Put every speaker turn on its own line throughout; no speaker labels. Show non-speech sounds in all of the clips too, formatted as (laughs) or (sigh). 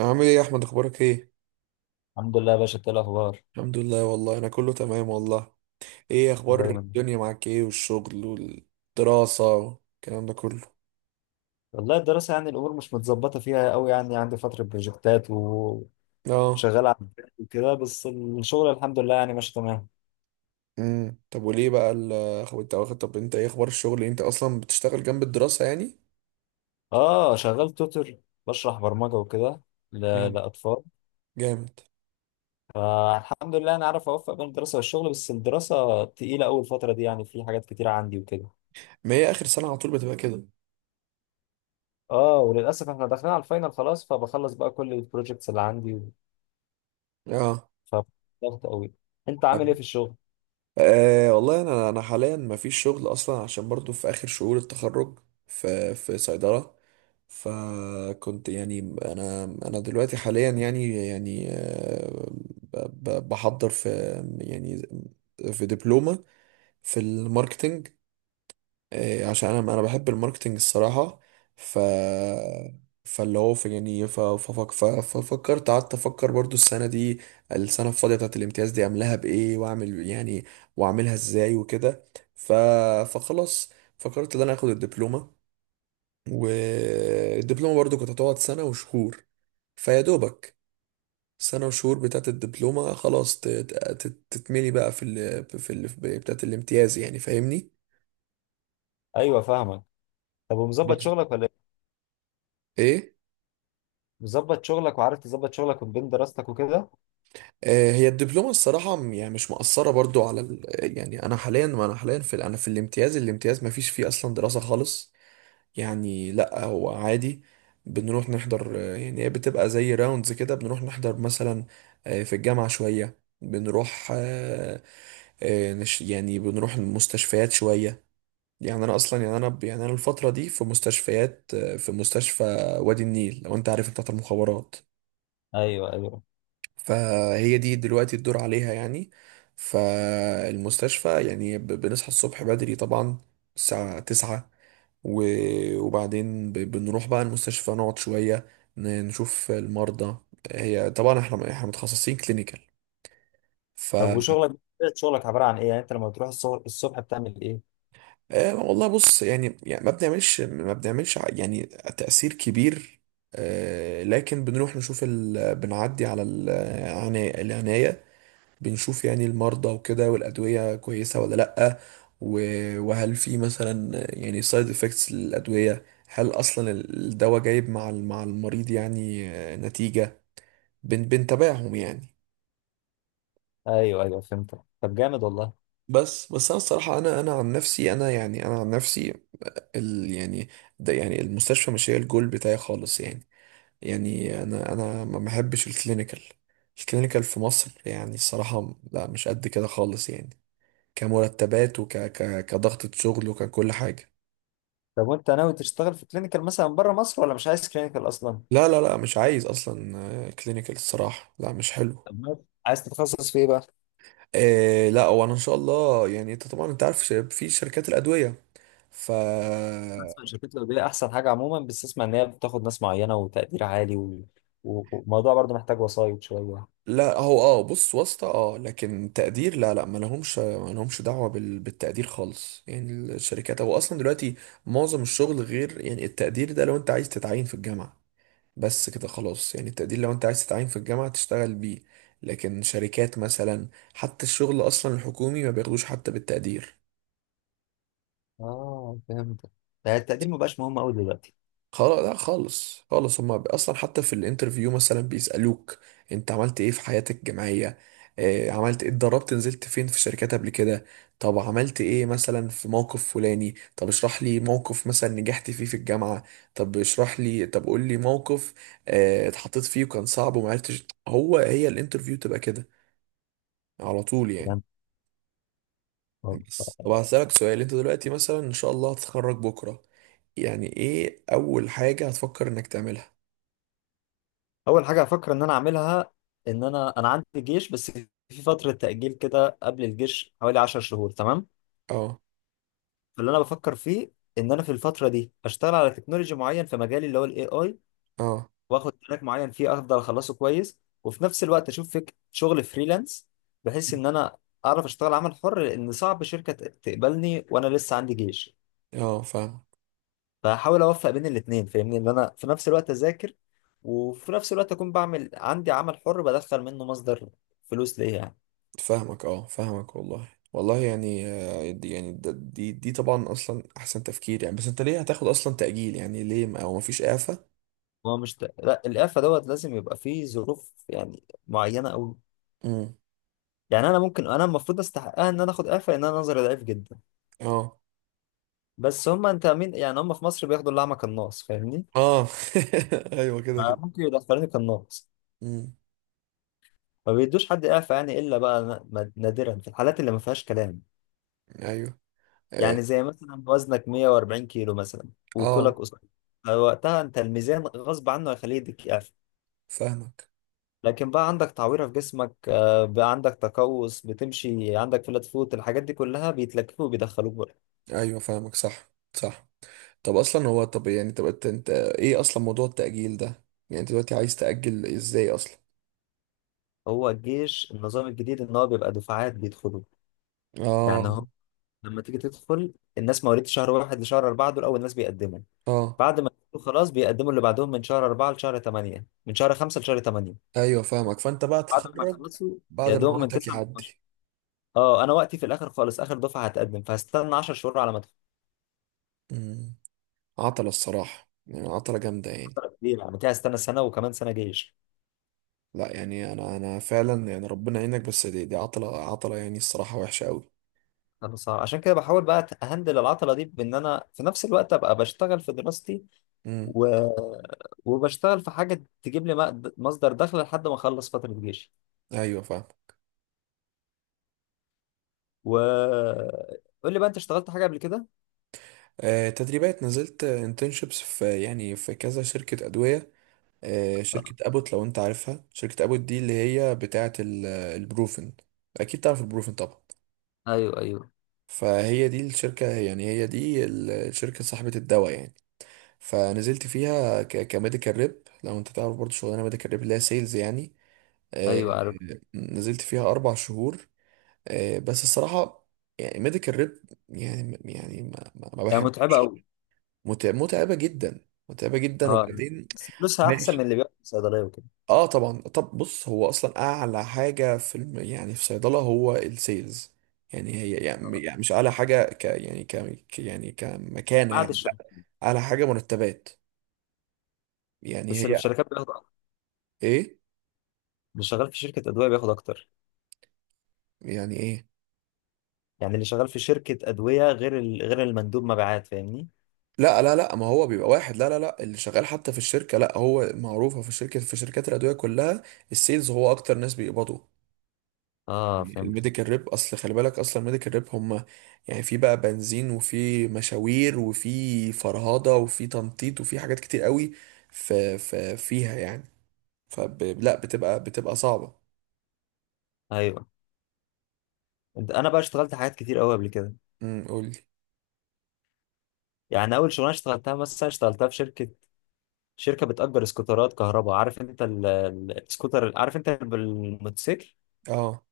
عامل ايه يا احمد، اخبارك ايه؟
الحمد لله يا باشا، إنت إيه الاخبار؟
الحمد لله والله، انا كله تمام والله. ايه اخبار
دايما.
الدنيا معاك؟ ايه والشغل والدراسة والكلام ده كله؟
والله الدراسه يعني الامور مش متظبطه فيها قوي، يعني عندي فتره بروجكتات وشغال
اه.
على البيت وكده. بس الشغل الحمد لله يعني ماشي تمام.
طب وليه بقى اخو انت واخد طب، انت ايه اخبار الشغل؟ انت اصلا بتشتغل جنب الدراسة يعني.
اه شغال توتر، بشرح برمجه وكده
جامد.
لاطفال.
جامد.
فالحمد لله انا عارف اوفق بين الدراسه والشغل، بس الدراسه تقيله اول فتره دي، يعني في حاجات كتيره عندي وكده.
ما هي اخر سنة على طول بتبقى كده.
اه وللاسف احنا داخلين على الفاينل خلاص، فبخلص بقى كل البروجكتس اللي عندي،
اه.
فضغط قوي. انت عامل ايه في الشغل؟
أه والله، انا حاليا ما فيش شغل اصلا، عشان برضو في اخر شهور التخرج في صيدله. فكنت يعني، انا دلوقتي حاليا، يعني، بحضر في، يعني، في دبلومه في الماركتنج. إيه، عشان انا بحب الماركتنج الصراحه. ف، فاللي هو في، يعني، ففكرت قعدت افكر برضو السنه دي، السنه الفاضيه بتاعت الامتياز دي، اعملها بايه، واعمل يعني، واعملها ازاي وكده. ف، فخلاص، فكرت ان انا اخد الدبلومه. والدبلومه برضو كانت هتقعد سنه وشهور. فيا دوبك سنه وشهور بتاعت الدبلومه خلاص تتملي بقى بتاعت الامتياز، يعني فاهمني؟
ايوه فاهمك. طب ومظبط
بس
شغلك ولا؟
ايه؟
مظبط شغلك وعارف تظبط شغلك من بين دراستك وكده؟
هي الدبلومة الصراحة، يعني مش مأثرة برضو على ال... يعني أنا حاليا، ما أنا حاليا في ال- أنا في الامتياز، الامتياز ما فيش فيه أصلا دراسة خالص. يعني لأ، هو عادي. بنروح نحضر، يعني هي بتبقى زي راوندز كده، بنروح نحضر مثلا، في الجامعة شوية، بنروح، يعني بنروح المستشفيات شوية. يعني أنا أصلا، يعني يعني أنا الفترة دي في مستشفيات، في مستشفى وادي النيل، لو أنت عارف، بتاعت المخابرات.
ايوه ايوه.
فهي دي دلوقتي الدور عليها يعني. فالمستشفى يعني، بنصحى الصبح بدري طبعا، الساعة تسعة، و وبعدين بنروح بقى المستشفى، نقعد شوية، نشوف المرضى. هي طبعا احنا متخصصين كلينيكال. ف،
طب وشغلك، طبيعة شغلك عبارة عن ايه؟ يعني انت لما بتروح الصبح، بتعمل ايه؟
والله بص يعني، يعني ما بنعملش يعني تأثير كبير. لكن بنروح نشوف ال... بنعدي على العناية، بنشوف يعني المرضى وكده، والأدوية كويسة ولا لأ، و- وهل في مثلا، يعني، سايد افكتس للأدوية؟ هل أصلا الدواء جايب مع مع المريض، يعني، نتيجة؟ بنتابعهم يعني.
ايوه ايوه فهمتك. طب جامد والله.
بس انا الصراحه، انا عن نفسي، انا، يعني، انا عن نفسي، ال يعني ده، يعني المستشفى مش هي الجول بتاعي خالص يعني. يعني انا ما بحبش الكلينيكال. الكلينيكال في مصر يعني الصراحه لا، مش قد كده خالص يعني، كمرتبات كضغطة شغل وككل حاجة.
طب وانت ناوي تشتغل في كلينيكال مثلا بره مصر، ولا مش عايز كلينيكال اصلا؟
لا، مش عايز اصلا كلينيكال الصراحة، لا مش حلو.
طب عايز تتخصص في ايه بقى؟
إيه لا، وانا ان شاء الله يعني، انت طبعا انت عارف، في شركات الادوية. ف،
اسمع، شركات الادويه احسن حاجه عموما، بس اسمع ان هي بتاخد ناس معينه وتقدير عالي و... وموضوع برضه محتاج وسايط شويه.
لا هو اه بص، واسطة اه، لكن تقدير لا، ما لهمش دعوة بال... بالتقدير خالص يعني. الشركات، هو اصلا دلوقتي معظم الشغل، غير يعني التقدير ده، لو انت عايز تتعين في الجامعة، بس كده خلاص، يعني التقدير لو انت عايز تتعين في الجامعة تشتغل بيه. لكن شركات مثلا، حتى الشغل اصلا الحكومي ما بياخدوش حتى بالتقدير.
اه فهمت. يعني التقدير ما بقاش مهم قوي دلوقتي.
خلاص لا، خالص، هما اصلا حتى في الانترفيو مثلا بيسألوك: انت عملت ايه في حياتك الجامعية؟ عملت ايه؟ اتدربت؟ نزلت فين؟ في شركات قبل كده؟ طب عملت ايه مثلا في موقف فلاني؟ طب اشرح لي موقف مثلا نجحت فيه في الجامعة، طب اشرح لي، طب قول لي موقف اتحطيت فيه وكان صعب وما عرفتش. هي الانترفيو تبقى كده على طول يعني.
فهمت.
بس طب هسألك سؤال: انت دلوقتي، مثلا ان شاء الله هتتخرج بكرة، يعني ايه اول حاجة هتفكر انك تعملها؟
اول حاجه هفكر ان انا اعملها، ان انا عندي جيش، بس في فتره تاجيل كده قبل الجيش حوالي 10 شهور تمام.
اه.
فاللي انا بفكر فيه ان انا في الفتره دي اشتغل على تكنولوجي معين في مجالي اللي هو الاي اي.
اه.
واخد تراك معين فيه، افضل اخلصه كويس، وفي نفس الوقت اشوف فيك شغل فريلانس، بحيث ان انا اعرف اشتغل عمل حر، لان صعب شركه تقبلني وانا لسه عندي جيش.
اه فاهمك.
فهحاول اوفق بين الاثنين فاهمني، ان انا في نفس الوقت اذاكر، وفي نفس الوقت اكون بعمل عندي عمل حر بدخل منه مصدر فلوس ليا يعني.
فاهمك. اه فاهمك والله، والله يعني، دي يعني دي طبعا اصلا احسن تفكير يعني. بس انت ليه هتاخد اصلا تأجيل؟ يعني ليه، ما او مفيش إعفاء؟
هو مش ت... لا الإعفاء دوت لازم يبقى فيه ظروف يعني معينة أوي.
امم
يعني أنا ممكن، أنا المفروض أستحقها إن أنا آخد إعفاء لأن أنا نظري ضعيف جدا.
اه.
بس هما أنت مين؟ يعني هما في مصر بياخدوا الأعمى كالناص، فاهمني؟
اه. (laughs) ايوه كده كده.
فممكن يدخلوني كالناص،
امم
ما بيدوش حد إعفاء يعني، إلا بقى نادرا في الحالات اللي ما فيهاش كلام.
ايوه. اه.
يعني زي مثلا وزنك 140 كيلو مثلا وطولك
آه،
قصير، فوقتها أنت الميزان غصب عنه هيخليه يديك إعفاء.
فاهمك.
لكن بقى عندك تعويرة في جسمك، بقى عندك تقوس، بتمشي عندك فلات فوت، الحاجات دي كلها بيتلكفوا وبيدخلوك بقى.
ايوه فاهمك، صح صح. طب اصلا هو، طب يعني، طب انت، انت ايه اصلا موضوع التأجيل ده؟ يعني انت دلوقتي عايز تأجل ازاي اصلا؟
هو الجيش النظام الجديد ان هو بيبقى دفعات بيدخلوا. يعني
اه.
هو لما تيجي تدخل، الناس مواليد شهر واحد لشهر أربعة دول أول ناس بيقدموا.
اه.
بعد ما يدخلوا خلاص بيقدموا اللي بعدهم، من شهر أربعة لشهر تمانية، من شهر خمسة لشهر تمانية،
ايوه فاهمك. فانت بقى
بعد ما
تتخرج
يخلصوا يا
بعد ما
دوب من
وقتك
تسعة ل 12.
يعدي.
اه انا وقتي في الاخر خالص، اخر دفعه هتقدم، فهستنى 10 شهور على ما ادخل.
امم عطلة الصراحة، يعني عطلة جامدة يعني.
فترة كبيرة، يعني كده هستنى سنه وكمان سنه جيش.
لا، يعني انا فعلا، يعني ربنا يعينك، بس دي عطلة، عطلة يعني الصراحة وحشة قوي.
انا صعب عشان كده، بحاول بقى اهندل العطله دي، بان انا في نفس الوقت ابقى بشتغل في دراستي،
امم
و... وبشتغل في حاجه تجيب لي مصدر دخل لحد ما اخلص فتره جيشي.
ايوه فاهم.
و قول لي بقى، انت اشتغلت حاجه قبل كده؟
آه، تدريبات، نزلت انترنشيبس في، يعني في كذا شركة أدوية.
آه.
شركة أبوت، لو أنت عارفها، شركة أبوت دي اللي هي بتاعة البروفن. أكيد تعرف البروفن طبعا.
ايوه ايوه.
فهي دي الشركة يعني، هي دي الشركة صاحبة الدواء يعني. فنزلت فيها كميديكال ريب، لو أنت تعرف برضو شغلانة ميديكال ريب، اللي هي سيلز يعني. آه،
ايوه عارف.
نزلت فيها أربع شهور، بس الصراحة، يعني ميديكال ريب يعني، يعني ما
هي
بحب.
متعبه قوي.
متعبة جدا. متعبة جدا،
اه
وبعدين
بس فلوسها احسن من
ماشي.
اللي بياخد في الصيدليه وكده.
اه طبعا. طب بص، هو اصلا اعلى حاجه في الم... يعني في صيدله هو السيلز. يعني هي يعني، يعني مش اعلى حاجه ك، يعني ك، يعني كمكانه
بعد
يعني لا،
الشركه.
اعلى حاجه مرتبات. يعني
بس اللي في
هي،
الشركات بياخد اكتر.
ايه.
اللي شغال في شركه ادويه بياخد اكتر.
يعني ايه.
يعني اللي شغال في شركه ادويه غير غير المندوب مبيعات، فاهمني.
لا، ما هو بيبقى واحد، لا، اللي شغال حتى في الشركه، لا هو معروفه، في الشركه في شركات الادويه كلها السيلز هو اكتر ناس بيقبضوا.
اه فهمت.
الميديكال ريب، اصل خلي بالك اصلا الميديكال ريب، هم يعني في بقى بنزين، وفي مشاوير، وفي فرهضه، وفي تنطيط، وفي حاجات كتير قوي. ف، ف فيها يعني، لا، بتبقى صعبه.
ايوه. انا بقى اشتغلت حاجات كتير قوي قبل كده.
قول لي.
يعني اول شغلانه اشتغلتها مثلا، اشتغلتها في شركه بتأجر سكوترات كهرباء. عارف انت السكوتر؟ عارف انت بالموتوسيكل،
اه.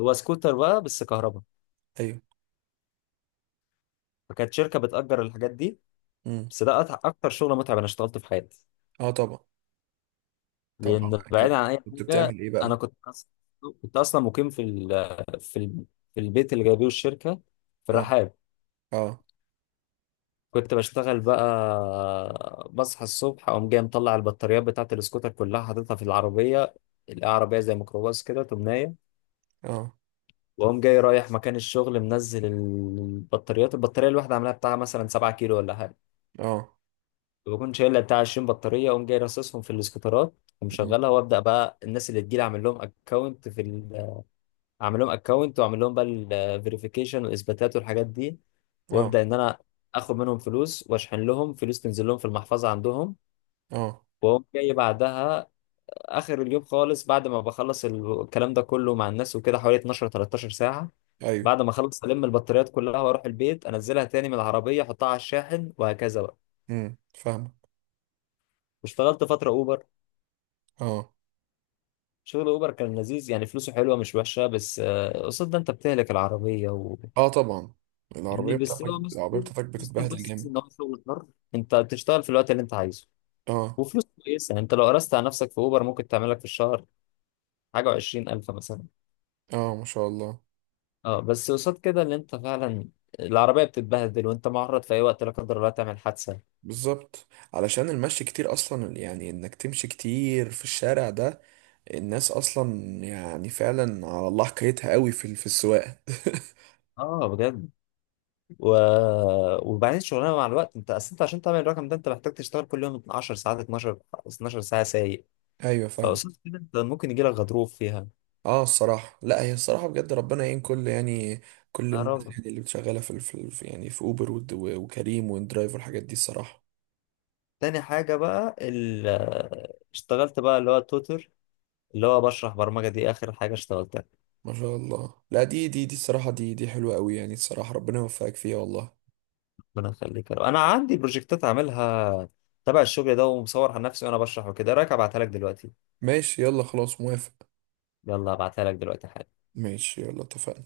هو سكوتر بقى بس كهرباء.
ايوه.
فكانت شركه بتأجر الحاجات دي.
امم
بس ده اكتر شغل متعب انا اشتغلته في حياتي.
اه طبعا. طبعا
لان
بعد
بعيد
كده،
عن اي
كنت
حاجه،
بتعمل ايه
انا
بقى؟
كنت كنت اصلا مقيم في ال في البيت اللي جايبيه الشركه في
اه.
الرحاب.
اه.
كنت بشتغل بقى، بصحى الصبح اقوم جاي مطلع البطاريات بتاعت السكوتر كلها، حاططها في العربيه. العربيه زي ميكروباص كده تمنايه.
اه.
واقوم جاي رايح مكان الشغل، منزل البطاريات، البطاريه الواحده عاملاها بتاع مثلا 7 كيلو ولا حاجه.
اه.
بكون شايل لها بتاع 20 بطاريه، اقوم جاي راصصهم في الاسكوترات
مم.
ومشغلها. وابدا بقى الناس اللي تجيلي اعمل لهم اكونت اعمل لهم اكونت، واعمل لهم بقى الفيريفيكيشن والاثباتات والحاجات دي.
اه.
وابدا ان انا اخد منهم فلوس واشحن لهم فلوس تنزل لهم في المحفظه عندهم.
اه.
واقوم جاي بعدها اخر اليوم خالص، بعد ما بخلص الكلام ده كله مع الناس وكده، حوالي 12 13 ساعه.
ايوه.
بعد ما اخلص البطاريات كلها، واروح البيت انزلها تاني من العربيه، احطها على الشاحن وهكذا بقى.
فاهمك.
واشتغلت فتره اوبر.
اه.
شغل اوبر كان لذيذ يعني، فلوسه حلوه مش وحشه، بس قصاد ده انت بتهلك العربيه
اه طبعا.
يعني.
العربيه
بس
بتاعتك،
هو
العربيه
مستو
بتاعتك
مستو
بتتبهدل
بس ان
جامد.
هو شغل حر، انت بتشتغل في الوقت اللي انت عايزه.
اه.
وفلوس كويسه، يعني انت لو قرست على نفسك في اوبر ممكن تعمل لك في الشهر حاجه و20000 مثلا.
اه ما شاء الله.
اه بس قصاد كده اللي انت فعلا العربية بتتبهدل، وانت معرض في اي وقت لا قدر الله تعمل حادثة.
بالظبط، علشان المشي كتير اصلا، يعني انك تمشي كتير في الشارع ده. الناس اصلا، يعني فعلا على الله حكايتها قوي في في السواقه.
اه بجد. و... وبعدين شغلانة مع الوقت، انت اصل انت عشان تعمل الرقم ده انت محتاج تشتغل كل يوم 10 ساعات، 12 ساعة سايق.
(laughs) ايوه فاهم.
فقصاد كده انت ممكن يجيلك غضروف فيها.
اه الصراحه، لا هي الصراحه بجد، ربنا يعين كل، يعني كل
يا
الناس،
رب.
يعني اللي شغاله في يعني في اوبر، وكريم وندرايف والحاجات دي الصراحه.
تاني حاجة بقى اشتغلت بقى اللي هو توتر، اللي هو بشرح برمجة. دي آخر حاجة اشتغلتها.
ما شاء الله، لا دي الصراحه، دي حلوه قوي يعني الصراحه، ربنا يوفقك فيها والله.
ربنا يخليك يا رب. أنا عندي بروجكتات عاملها تبع الشغل ده ومصور على نفسي وأنا بشرح وكده، إيه رأيك أبعتها لك دلوقتي؟
ماشي، يلا خلاص موافق.
يلا ابعتها لك دلوقتي حالا.
ماشي يلا، اتفقنا.